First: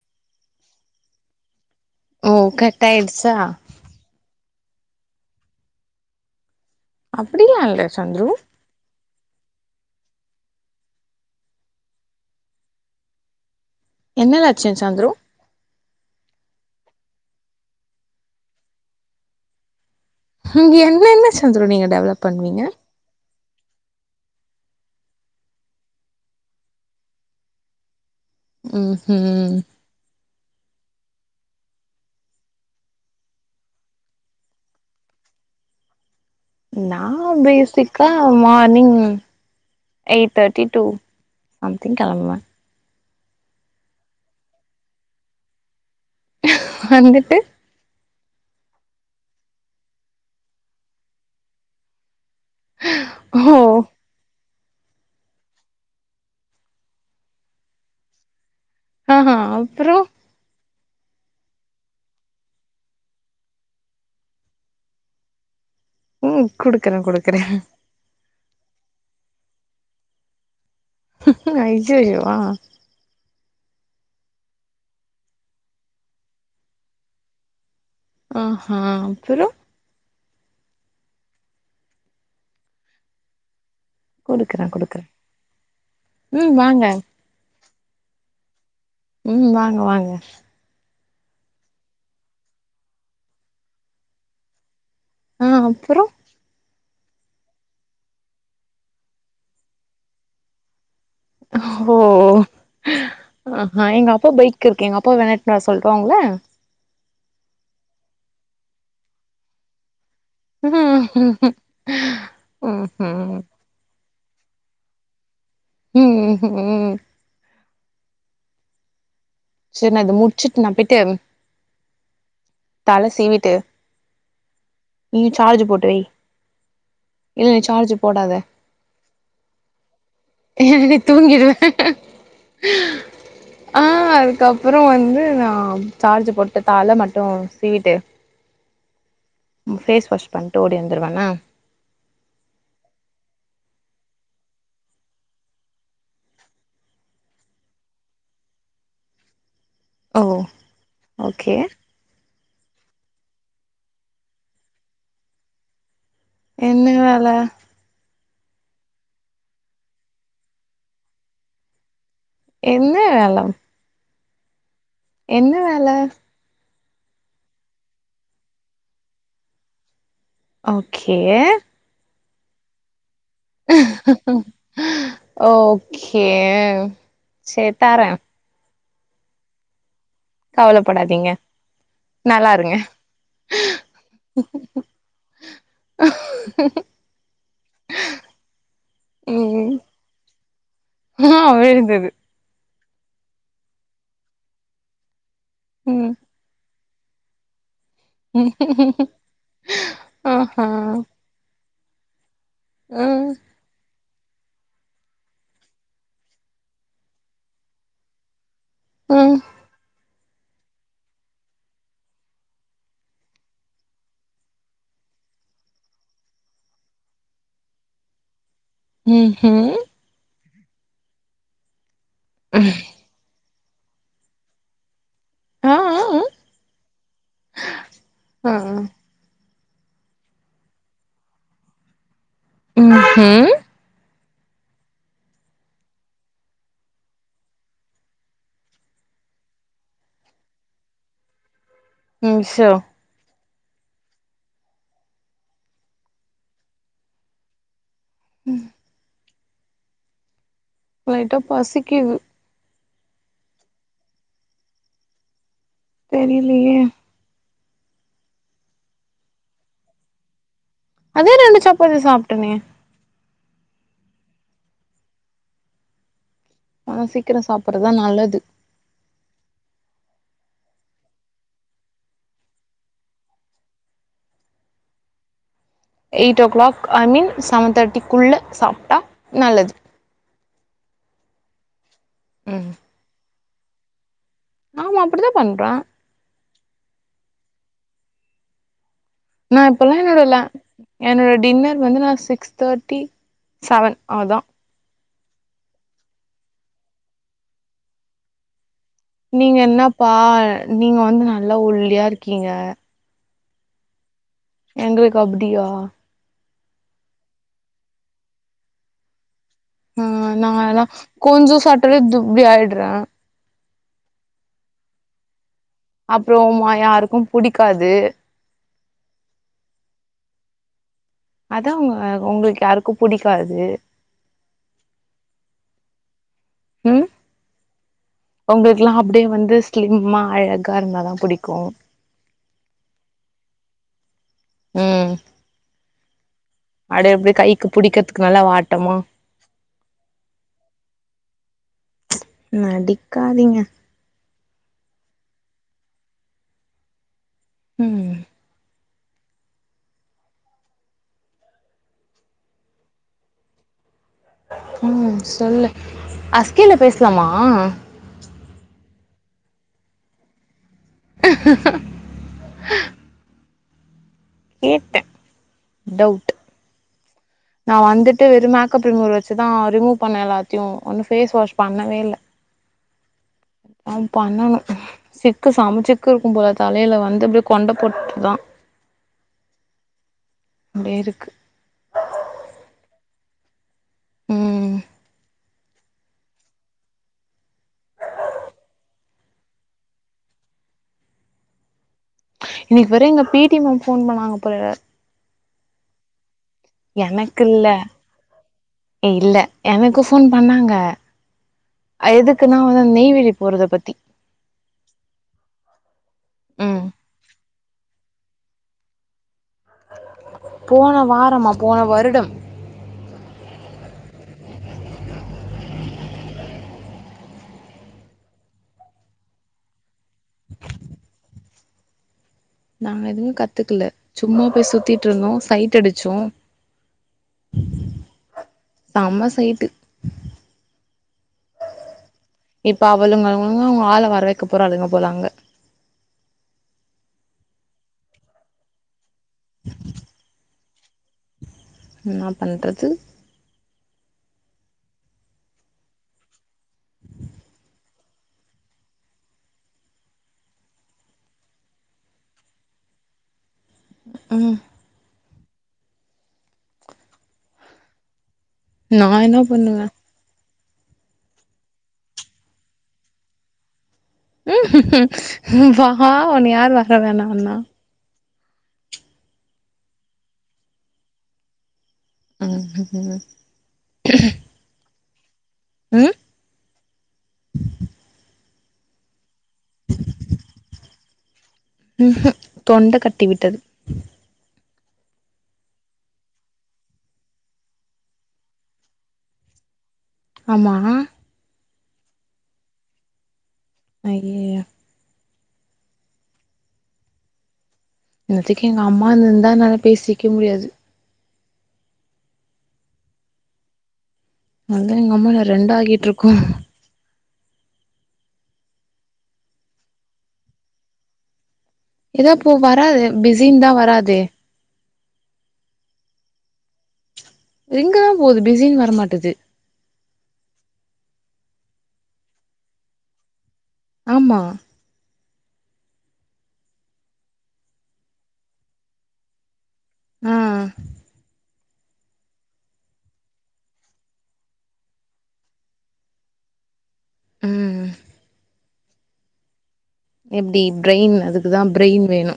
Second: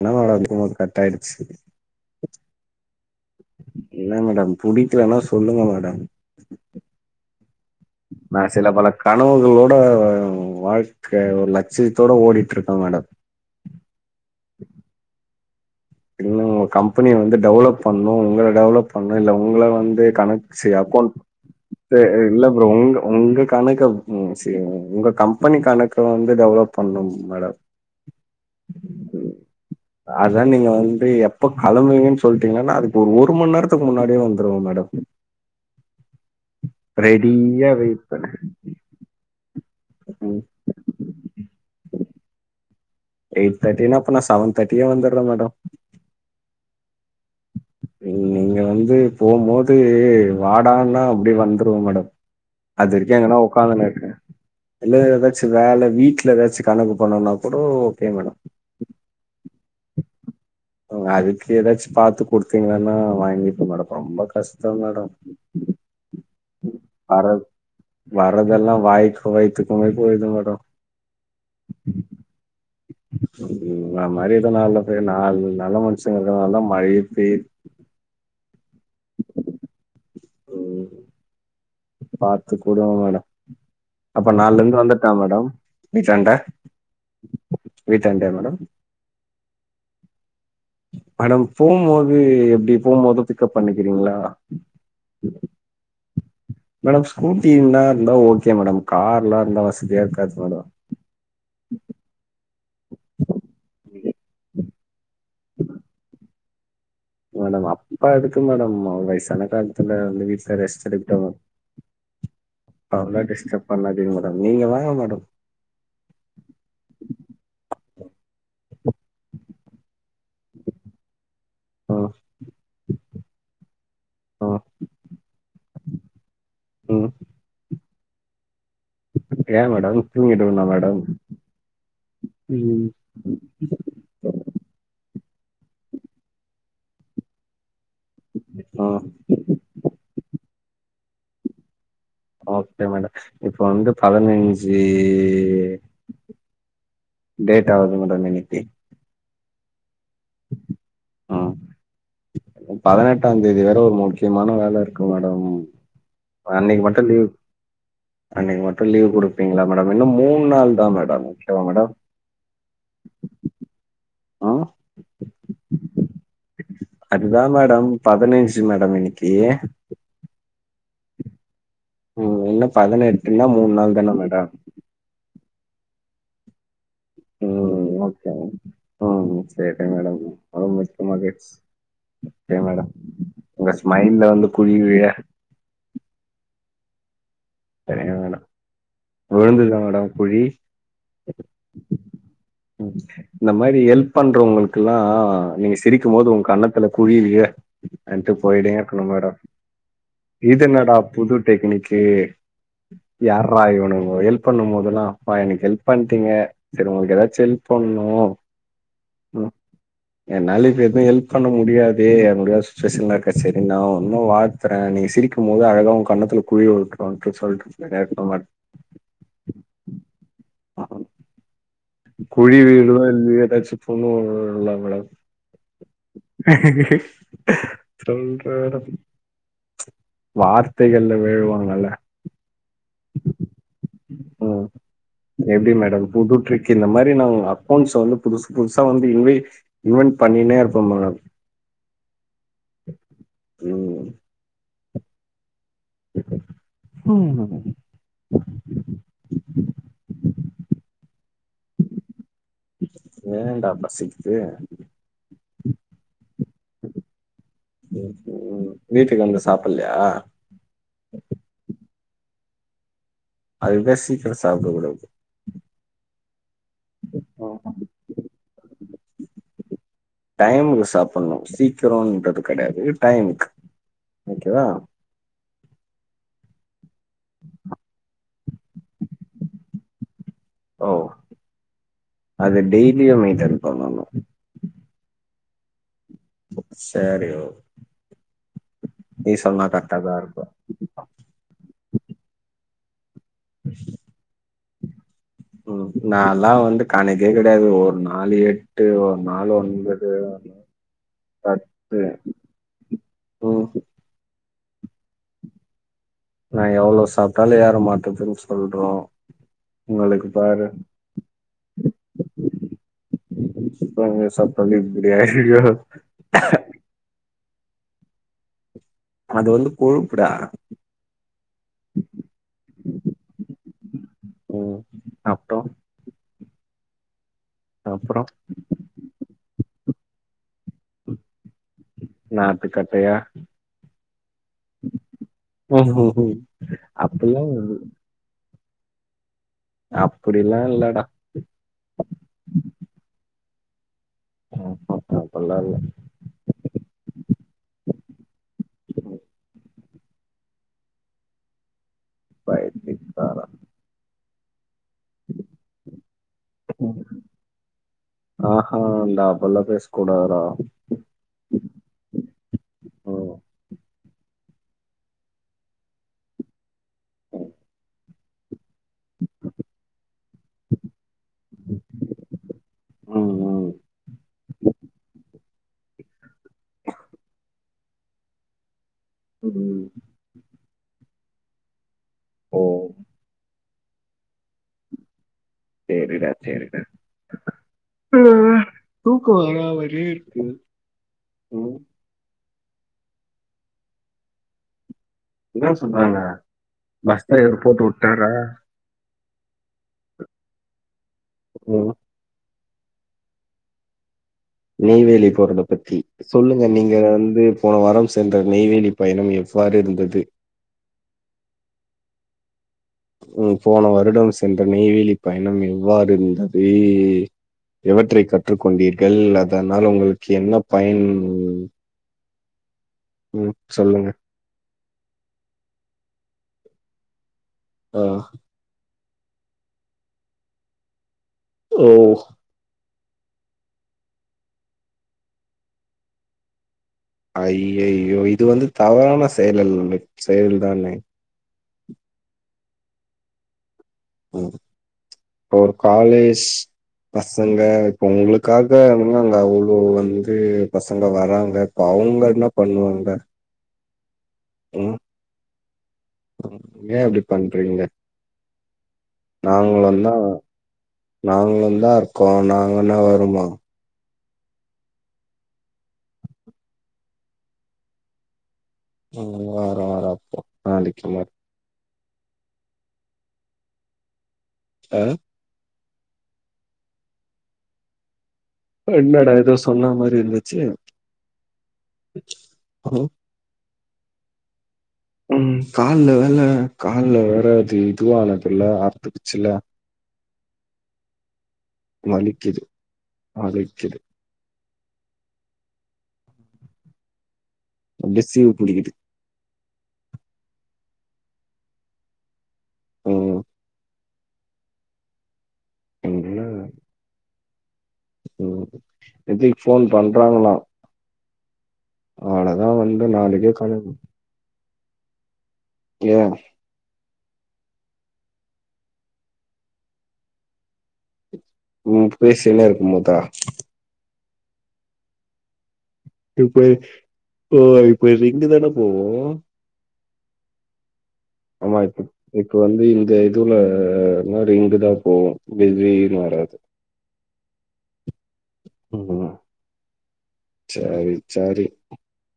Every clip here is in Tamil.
என்ன மேடம் எடுக்கம்போது கட் ஆயிடுச்சி ஓ கட் ஆயிடுச்சா என்னா மேடம் புடிக்கலனா சொல்லுங்க மேடம் அப்படிலா இல்ல சந்துரு நா சில பல கனவுகளோ வ வ வாழ்க்க ஒரு லட்சியத்தோட ஓடிட்ருக்க மேடம் என்னெலாச்சு சந்துரு இன்னு [unintelligible] கம்பெனிய வந்து டெவலப் பண்ணு உங்கள டெவலப் பண்ணு இல்ல உங்கள வந்து கணக் செ என்ன அக்கௌண் என்ன சந்துரு நீங்க த்து டெவலப் இல்ல பண்ணுவீங்க புரோ உங்க உங்க கணக்கப் சியு உங்க கம்பெனி கணக்க வந்து டெவலப் பண்ணும் மேடம் ம் ஹூ ரி எப்ப களம்புவிங்கன் சொல்ட்டீங்ன்னா நா அதுக்கு ஒரு ஒரு மண் நேரத்துக்கு முன்னாடியே வந்துருவ மேடம் நா ரெடியா வெயிட் பேசிக்கா பண்ண மார்னிங் எய்ட் தேட்டி டூ சம்திங் கெளம்புவே எயிட் தேட்டினா அப்ப நா செவன் தேட்டிகே வந்தர்றே மேடம் வந்துட்டு நீங் நீங்க வந்து போம்போது வாடான்னா அப்டியே வந்துருவ மேடம் அது வரிக்கு எங்கனா ஓ ஒக்காந்துனுருக்கே இல்ல த எதாச்சு வேல வீட்ல எதாச்சு கணக்கு பண்ணுன்னா கூட ஓக்கே மேடம் ஆஹா அப்றோ அ அதுக்கு எதாச்சு பாத்து குடுத்தீங்கன்னா வாங்கிப்ப மேடம் ரொம்ப கஷ்டோ மேடம் ம் குடுக்குறே குடுக்குறே வரத் வரதெல்லா வாய்க்கு வய்த்துக்குமே போயிற்து மேடம் ஐய்யய்யோ ஆ உங்கள மாரி எதோ நாலு பே நால் நல்ல மனுஷங்க இருக்கர்னாலதா மழையே பேய்து அஹா அப்புறோ ம் பாத்து குடுங்க மேடோ அப்ப குடுக்குறே நாள்லந்து குடுக்குறே வந்துர்ட்டா மேடம் பீச்சாண்ட ம் வாங்க வீட்டாண்டியா மேடம் ம் வாங்க வாங்க மேடம் போம்போது எப்டி போம்போதூ பிக்கப் பண்ணிக்கிறீங்களா ஆ அப்றோ மேடம் ஸ்கூட்டி இருந்தார்ந்தா ஓக்கே மேடம் கார்லா இருந்தா வசதியா இருக்காது மேடோ ஓ இப்போ பைக் இருக்கு எங்க அப்பா வேணாட் நா சொல்றாங்ல மேடம் அப்பா எதுக்கு மேடம் வயசான காலத்துல ல வீட்ல ரெஸ்ட் எடுக்கட்டு உங்கள ம் அவுங்ள ம் டிஸ்டப் பண்ணாதீங்க மே நீங்க வாங்க மேடம் ம் ம் செர் நா இது முட்சிட்டு நா போய்ட்டு ம் தல சீவிட்டு ம் நீ சார்ஜு போட்டுவை இல்ல நீ சார்ஜு போடாத ஏ மேடம் தூங்கிட்டிருந்தோ நீ மேடம் தூங்கிடுவ ம் வுவாம் சார்ஜு போட்டு தால மட்டு சீவிட்டு ம் ஃபேஸ் வாஷ் பண்ட்டு ஓடி வந்துருவே என்ன ஓக்கே மேட இப்ப வந்து பதினைஞ்சீ டேட்டாவுது மேடோ நினிப்பி ஓ ஓக்கே பதனெட்டாந்தேதி வேற ஒரு முக்கியமான வேலருக்கு மேடம் அன்னைக்கு என்ன மட்டு லீவ் வேல அன்னைக்கு மட்டு லீவ் குடுப்பீங்ளா மேடம் இன்னு மூண் நாள் தா மேடம் ஓக்கேவா மேடம் என்ன வேல ஆ என்ன வேல அதுதா மேடம் பதனெஞ்சு மேடம் இன்னிக்கு ஓக்கே ம் இன்னு பதனெட்டுன்னா மூண் நாள் தான மேடோ ஓக்கே செ ம். தரே ஓகே. ம் செரி மேடம் ரொம்ப மிக்க கவலப்படாதீங்க மகிழ்ச்சி. சரி நல்லாருங்க மேடம். உங்க ஸ்மைல்ல வந்து குழி விழ செரிங்க மேடோ ம் விழுந்துதா மேடம் குழி ஆ விழுந்தது இந்த மாரி எல்ப் பண்றவுங்குளுக்குல்லா நீங்க ம் சிரிக்கும் போது உங்கன்னத்துல குழிலியே அட்டு போய்டேருக்கணூ மேடோ இது என்னடா புது டெக்னிக் டே யார்ரா இவனுங் ஒ எல்ப் பண்ணும் போதெல்லா அப்பா எனக்கு எல்ப் பண்ட்டீங்க செர் உங்களுக்கு எதாச்சு எல்ப் பண்ணூ ம் என்னால இப்ப எதுவு எல்ப் பண்ண முடியாது என்னுடைய சுச்சுவேஷன்ல இருக்கே செரி நா உன்னோ வாழத்துறே நீ சிரிக்கும் போது அழகா உ கன்னத்துல குழி உட்ரூன்டு சொல்ட்டு நேருக் மாட் ம்ஹும் குழி விழுதோ இல்லையோ எதாச்சு [unintelligible] மேடம் சொல்றாரப் வார்த்தைகள்ல வெழுவாங்கல ம்ஹும் ம் எப்டி மேடம் புது ட்ரிக் இந்த மாரி நா அக்கௌண்ஸ் வந்து புதுசு புதுசா வந்து இன்வை ம் பன் பண்ணினே இருப்பே மேடம் ம் ஷோ ம் ம் லைட்டா பசிக்குது ஏன்டா பசிக்குது தெரிலியே ம் வீட்டுக்கு வந்து சாப்ட்லையா அதே ரெண்டு சப்பாத்தி சாப்ட்டேனே அதுக் தா சீக்கிர சாப்பிட கூடாது ஆனா சீக்கிர சாப்டுறதா நல்லது டைமுக்கு சாப்பிடணு சீக்கிரன்றது கடையாது டைமுக்கு ஓகே வா eight o'clock I mean seven தேர்ட்டிக்குள்ள சாப்டா நல்லது ஓ அது ம் டெய்லியுமே மெயின்டெய்ன் பண்ணனோ ஆமா அப்டிதா பண்ற சேரி ஓ நீ நா சொன்னா இப்பெல்லா கரெக்டாதா நா லா இருக்கு என்னோட டின்னர் வந்து நா சிக்ஸ் தேர்ட்டி செவன் அதா ம் நாளா வந்து கணக்கே கெடையாது ஒரு நாள் ஏ எட்டு ஒரு நாள் நீங்க ஒன்பது என்னப்பா ஒர் நாள் நீங்க வந்து நல்லா பத்து ஒல்லியா இருக்கீங்க ம் ஹு எங்களுக்கு அப்டியா நான் எவ்ளோ சாப்டாலு எற மாட்டேன்னு ஃபிரெண்ட் சொல்றா ஆ நா எல்லா கொஞ்சோ சாப்ட்டாலே [unintelligible] இப்டி ஆய்டுறா கொஞ்சோ சாப்ட்டாலே இப்டி ஆய்டு ப்ரோ அப்றோ உ மா யாருக்கு புடிக்காது ரொம்ப கொழுப்புடா அதா உங்க உங்களுக் யாருக்கு புடிக்காது ம் அப்றோ ம் அப்றோ உங்களுகெல்லா அப்டியே வந்து ஸ்லிம்மா அழா க்கா இருந்தாத புடிக்கோ நாட்டுக்கட்டையா ம் ம்ஹூம் அத அப்டியே அப்பல்லா கைக்கு இல்ல புடிக்கறதுக்கு நல்லா வாட் ட்டமா அப்டிலா இல்லடா நடிக்காதீங்க [unintelligible] அப்டில்லா இல்ல ம் பைத்தியக்காரா ம் சொல்லு அஸ்கின்னு பேசலாமா நா அப்டில்லா பேச கூடாதுதா ம் கேட் டவுட் நா வந்துட்டு வெறும் மேக்கப் ரிமூவர் வச்சுதா ரிமூவ் பண்ண எல்லாத்தையும் இன்னும் ஃபேஸ் வாஷ் பண்ணவே இல்ல ம் ம் அ பண்ணும் சிக்கு சம்பச்சிக்கு எப்பயும் போல தலையில வந்து இப்படிய கொண்ட போட்டு தா உம் இருக்கு ஓ உம் சரிடா சரிடா ஆ தூக்கம் வரா மாதிரியே இருக்கு உம் இன்னைக்கு வற அங்க பிடி மேம் போன் பண்ணாங்க போல என்ன சொன்னாங்க பஸ்ல எனக்கு இவரு இல்ல போட்டு வுட்டாரா இல்ல எனக்கு போன் பண்ணாங்க உம் நான் உன் நெய்வேலி போறத பத்தி நெய்வேலி போறத பத்தி சொல்லுங்க ம் நீங்க வந்து போன வாரம் சென்ற நெய்வேலி பயணம் எப்ப போன வாரமா போன வருடம் ம் போன வருடம் சென்ற நெய்வேலி பயணம் எவ்வாறுந்தது எவற்றை கற்று கொண்டீர்கள் அதனால் உங்களுக்கு என்ன பயன் நாங்க எதுவுமே ம் கத்துக்கல சொல்லுங்க சும்மா போய் சுத்திட்டு இருந்தோம் சைட் அடிச்சோ ஆ செம சைட்டு ஓ இப்ப அவளுங்கங்க அவங்க ஆள வர வைக்க போறளுங்க அங்க ஐயையோ இது வந்து தவறான செயலல் செயல் தானே இது ம் ஒரு காலேஜ் பசங்க இப்ப உங்களுக்காக அங்க அவ்வளவு வந்து பசங்க வராங்க பாப் அவங்க என்ன பண்ணுவாங்க ம் ஏன் இப்படி பண்றீங்க நா என்ன பண்ணுவே நாங்களு தான் நாங்களு தான் இருக்கோம் நாங்க என்ன வருமா ம் வா உன் யார் வர வேணாண்ணா ம் வற வற அப்போ நாளைக்கு [unintelligible] ஆ ம் என்னடா ஏதோ சொன்ன மாதிரி இருந்துச்சி தொண்டை கட்டி விட்டது ம் கால்ல வல கால்ல வற அது இதுவ ஆனதுல்ல அறுத்துக்குச்சி ல்ல ஆமா வலிக்குது வலிக்குது அய்யயோ அப்டியே சீவு இன்னத்துக்கு எங்க புடிக்குது அம்மா இருந்திருந்தா பேசிக்க முடியாது ம் அவ்ளோதா எங்க அம்மா என்ன ரெண்ட ஆகிட்டு இருக்கோ அதனால ம் நத்திக் போன் பண்றாங்களா ஏதா போ அவழதான் வராது வந்து நாலிகே பிஸின்னு தா கழது வராதே ஏ ரிங்கு தான் போது பிஸின்னு வரமாட்டது ம் பேசினே இருக்குமோதா ஆமா இப்ப ஓ இப்போ ரிங்கு தானே போவோ ஆ ஆமா இப்ப இப்ப வந்து இந்த இதுல என்ன ரிங்குதான் போவோ பிசினு வராது து ம் ம் ம் எப்டி சரி, பிரெயின் அதுக்குதா சரி. பிரெயின் வேணு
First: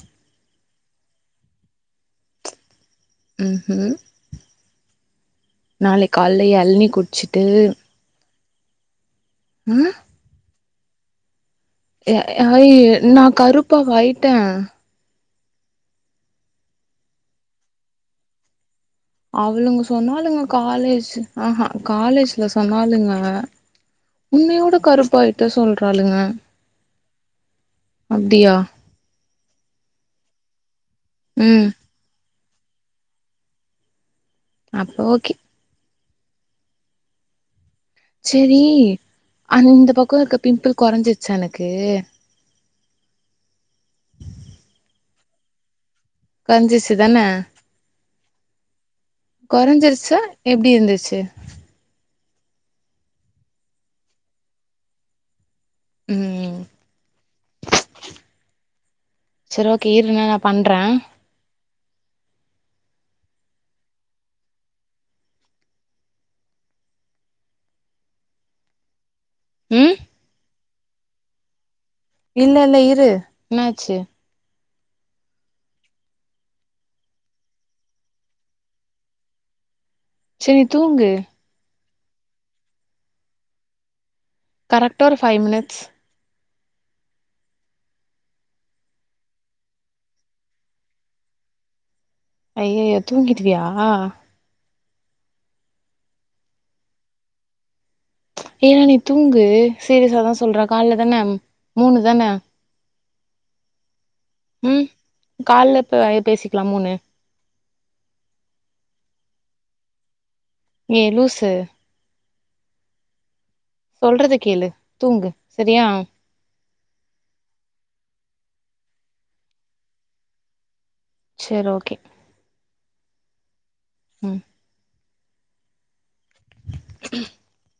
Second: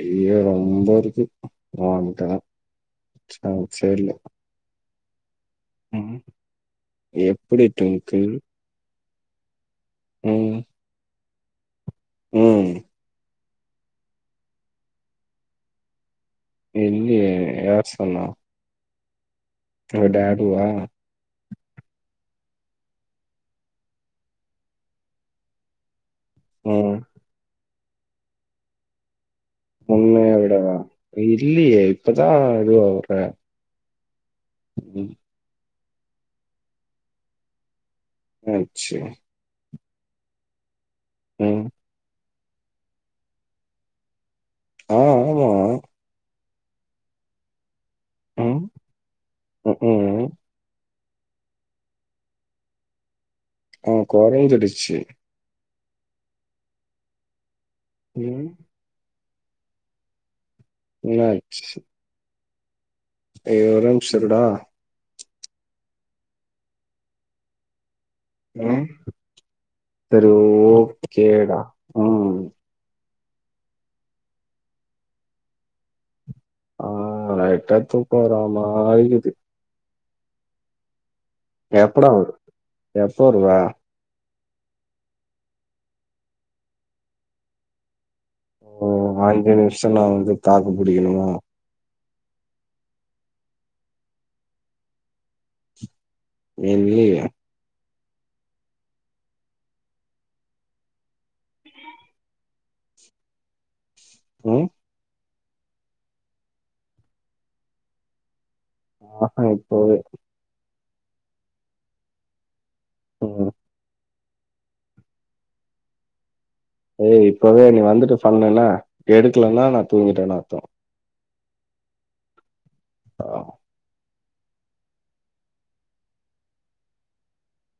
ஐய ரொம்ப இருக்கு ஓன்டதா சான்சே இல்ல நாளை கால்ல எளநி குடிச்சுட்டு எப்படி டிங்கிள்? ம் ம் ய ஆ ம். நா கருப்பாவா அயிட்டேன் இல்லியே யார் சொன்னா அவளுங்க உங்க சொன்னாலுங்க டாடிவா? காலேஜ் ஆஹா காலேஜ் இல சொன்னாலுங்க உன்னையோட கருப்பாயிட்ட சொல்றாளுங்க ம் அப்டியா முன்னய விடவா ம் இல்லியே இப்பதா இது ஆவுற அப்ப ஓகே செரி என்னாச்சு? அந்த பக்கோ இருக்க பிம்பிள் கொறஞ்சிருச்சா ம். எனக்கு ஆ ஆமா கொறஞ்சிருச்சு தான ம். கொறஞ்சிருச்சா ம்ஹ்ம். எப்டி இருந்துச்சி டு ஆ கொறஞ்ஜிடுச்சி ம் ம் சரி ஓகே இரு நான் அப் என்னாச்சு ஐயோ ஒரேநிமிஷ இருடா ம் ம் தரி ஓகேடா ம். இல்ல இல்ல இரு என்னாச்சு ஆ லைட்டா தூக்கோ வரமாரிக்குது செரி தூங்கு எப்படாவொ எப்போ வருவ கரெக்டா ஒருஃபைவ் மினிட்ஸ் ஓ அஞ்சு நிமிஷ நா வந்து தாக்கு புடிக்கனுமா ஐய்யயோ தூங்கிடுவியா இல்லியே ஏ நீ தூங்கு சீரியஸாதா சொல்ற கால்ல தான மூணு தான ம் கால்லப பேசிக்கலாம் மூணு ஆஹ இப்பவே ஏ லூசு ம் சொல்றத கேளு தூங்கு சரியா ஏய் இப்பவே நீ வந்துட்டு ஃபண்ணு என்னா எடுக்கலனா நா தூங்கிட்டேன்னு அர்த்தோ செர் ஓகே ஆ ம் [unintelligible]